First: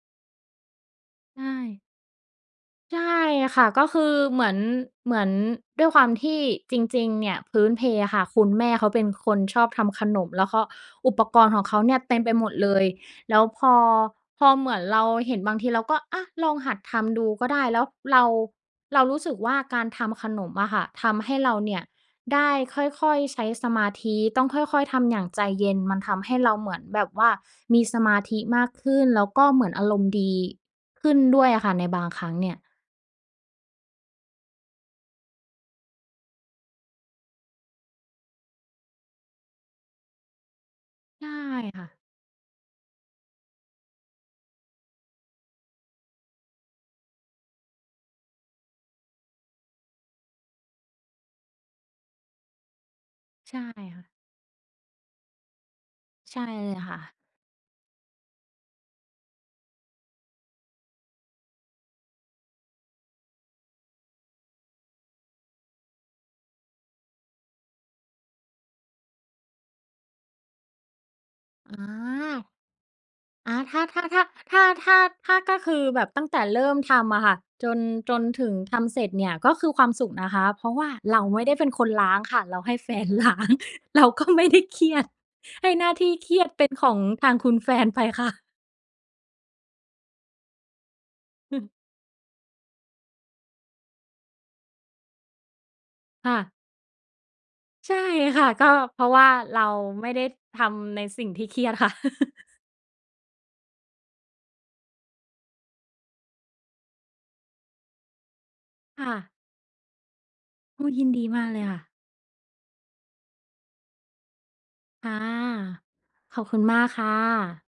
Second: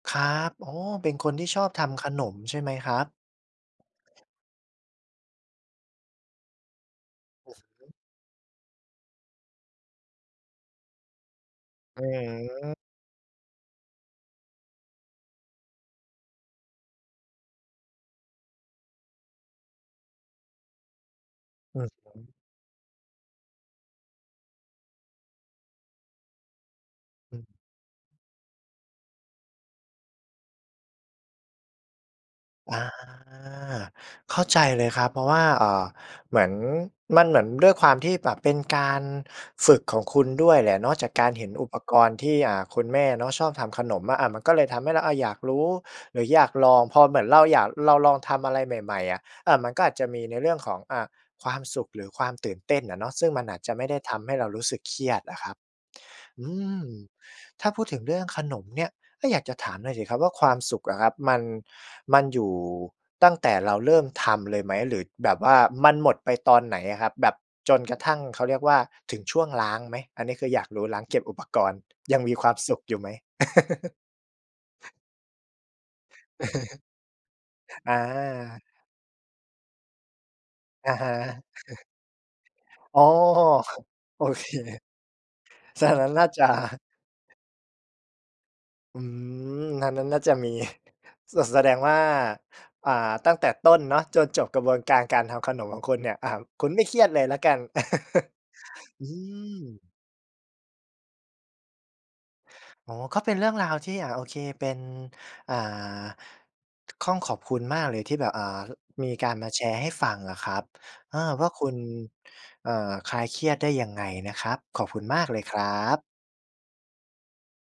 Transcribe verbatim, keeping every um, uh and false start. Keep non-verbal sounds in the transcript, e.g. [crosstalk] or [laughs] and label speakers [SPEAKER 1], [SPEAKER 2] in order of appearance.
[SPEAKER 1] ครับ อ้อ เป็นคน
[SPEAKER 2] ใช
[SPEAKER 1] ที่ชอบ
[SPEAKER 2] ่
[SPEAKER 1] ทำขนมใช่ไหมค
[SPEAKER 2] ใ
[SPEAKER 1] ร
[SPEAKER 2] ช
[SPEAKER 1] ับ?
[SPEAKER 2] ่ค่ะ ก็คือเหมือน เหมือน ด้วยความที่ จริง ๆ เนี่ย
[SPEAKER 1] อ
[SPEAKER 2] พ
[SPEAKER 1] ือ
[SPEAKER 2] ื้นเ
[SPEAKER 1] ฮ
[SPEAKER 2] พ
[SPEAKER 1] ึ
[SPEAKER 2] อะค่ะ คุณแม่เขาเป็นคนชอบทำขนม แล้วก็ อุปกรณ์ของเขาเนี่
[SPEAKER 1] อ
[SPEAKER 2] ย
[SPEAKER 1] ื
[SPEAKER 2] เต็มไปหมดเล
[SPEAKER 1] ม
[SPEAKER 2] ย แล้วพอ พอเหมือนเราเห็น บางทีเราก็ อะ ลองหัดทำดูก็ได้ แล้วเรา เรารู้สึกว่าการทำขนมอะค่ะ ทำให้เราเน
[SPEAKER 1] อ
[SPEAKER 2] ี่
[SPEAKER 1] ื
[SPEAKER 2] ย
[SPEAKER 1] อฮึ
[SPEAKER 2] ได้ค่อย ๆ ใช้สมาธิ ต้องค่อย ๆ ทำอย่างใจเย็น มันทำให้เราเหมือนแบบว่า
[SPEAKER 1] อืม
[SPEAKER 2] มีสมาธิมากขึ้น แล้วก็เหมือนอารมณ์ดีขึ้นด้วยอะค่ะ ในบางครั้งเนี่ย
[SPEAKER 1] อา เข้าใจเลยครับ เพราะว่า เอ่อ เหมือน มันเหมือนด้วยความที่แบบเป็นการฝึกของคุณด้วยแหละเนาะ จากก
[SPEAKER 2] ใช
[SPEAKER 1] า
[SPEAKER 2] ่
[SPEAKER 1] รเห็นอุป
[SPEAKER 2] ค่ะ
[SPEAKER 1] กรณ์ที่ อ่า คุณแม่เนาะชอบทำขนมมะอะ มันก็เลยทำให้เราอะอยากรู้หรืออยากลอง พอเหมือนเราอยาก เราลองทำอะไรใหม่ ๆ อะ เออ มันก็อาจจะมีในเรื่องของ อา ความสุขหรือความตื่นเต้นอะเนาะ ซึ่งมัน
[SPEAKER 2] ใ
[SPEAKER 1] อ
[SPEAKER 2] ช
[SPEAKER 1] า
[SPEAKER 2] ่
[SPEAKER 1] จจะไม่ได้
[SPEAKER 2] ค่ะ
[SPEAKER 1] ทำให้เรารู้สึกเครียดอะครับ
[SPEAKER 2] ใช
[SPEAKER 1] อ
[SPEAKER 2] ่
[SPEAKER 1] ื
[SPEAKER 2] เลย
[SPEAKER 1] ม
[SPEAKER 2] ค่ะ
[SPEAKER 1] ถ้าพูดถึงเรื่องขนมเนี่ย ก็อยากจะถามหน่อยสิครับว่า ความสุขอะครับมัน มันอยู่ ตั้งแต่เราเริ่มทำเลยไหม? หรือแบบว่ามันหมดไปตอนไหนอะครับ? แบบจนกระทั่งเขาเรียกว่าถึงช่วงล้างไหม? อันนี้คืออยากรู้ ล้างเก็บอุปก
[SPEAKER 2] อ
[SPEAKER 1] ร
[SPEAKER 2] ๋
[SPEAKER 1] ณ
[SPEAKER 2] อ
[SPEAKER 1] ์ยังมีความสุขอยู่ไหม?
[SPEAKER 2] อา ถ้า
[SPEAKER 1] [laughs]
[SPEAKER 2] ถ้า ถ้า ถ้า ถ้า ถ้า ถ้าคือแบบตั้งแต่เริ่ม
[SPEAKER 1] [chuckles]
[SPEAKER 2] ทำอะค่ะ จน
[SPEAKER 1] อ
[SPEAKER 2] จนถึง
[SPEAKER 1] า
[SPEAKER 2] ทำเสร็จเนี่ย ก็คือความสุขนะคะ เพราะว่
[SPEAKER 1] อ
[SPEAKER 2] า
[SPEAKER 1] ะฮะ
[SPEAKER 2] เราไม่ได้เป็นค
[SPEAKER 1] [chuckles]
[SPEAKER 2] นล้างค่ะ เราให้แฟ
[SPEAKER 1] อ้อ
[SPEAKER 2] น ล้าง
[SPEAKER 1] ครับ
[SPEAKER 2] เรา
[SPEAKER 1] โ
[SPEAKER 2] ก
[SPEAKER 1] อ
[SPEAKER 2] ็ไม
[SPEAKER 1] เค
[SPEAKER 2] ่ได้เครียด ให้ห
[SPEAKER 1] ฉ
[SPEAKER 2] น้
[SPEAKER 1] ะ
[SPEAKER 2] า
[SPEAKER 1] น
[SPEAKER 2] ท
[SPEAKER 1] ั้
[SPEAKER 2] ี่
[SPEAKER 1] นน่
[SPEAKER 2] เ
[SPEAKER 1] า
[SPEAKER 2] ครี
[SPEAKER 1] จ
[SPEAKER 2] ย
[SPEAKER 1] ะ
[SPEAKER 2] ดเป็นของทางคุณ แฟนไปค่ะ
[SPEAKER 1] อืม อันนั้นน่าจะมี [chuckles] ส แสด
[SPEAKER 2] [chuckles]
[SPEAKER 1] งว่า อ่า ตั้งแต่ต้นเนาะ จนจบกระบวนการการทำขนมของคุณเนี่ย อ
[SPEAKER 2] ค
[SPEAKER 1] ่า
[SPEAKER 2] ่ะ
[SPEAKER 1] คุณไม่เครียดเลยละกัน
[SPEAKER 2] ใช่
[SPEAKER 1] [chuckles]
[SPEAKER 2] ค่ะ ก็เพ
[SPEAKER 1] อื
[SPEAKER 2] ราะว่าเรา
[SPEAKER 1] ม
[SPEAKER 2] ไม่ได้ทำในสิ่งที่เครียดค่ะ [laughs]
[SPEAKER 1] อ๋อ ก็เป็นเรื่องราวที่ อ่า โอเคเป็น อ่า ค่อง ขอบคุณมากเลยที่แบบ อ่า
[SPEAKER 2] ค
[SPEAKER 1] ม
[SPEAKER 2] ่
[SPEAKER 1] ี
[SPEAKER 2] ะ
[SPEAKER 1] การมาแชร์ให้ฟังนะครับ
[SPEAKER 2] โอ้ ยิน
[SPEAKER 1] เออ
[SPEAKER 2] ดีม
[SPEAKER 1] ว
[SPEAKER 2] า
[SPEAKER 1] ่
[SPEAKER 2] ก
[SPEAKER 1] า
[SPEAKER 2] เล
[SPEAKER 1] ค
[SPEAKER 2] ย
[SPEAKER 1] ุ
[SPEAKER 2] ค
[SPEAKER 1] ณ
[SPEAKER 2] ่ะ
[SPEAKER 1] เอ่อ คลายเครียดได้ยังไงนะครับ ขอบคุณ
[SPEAKER 2] ค่ะ
[SPEAKER 1] มากเลยครับ
[SPEAKER 2] ขอบคุณมากค่ะ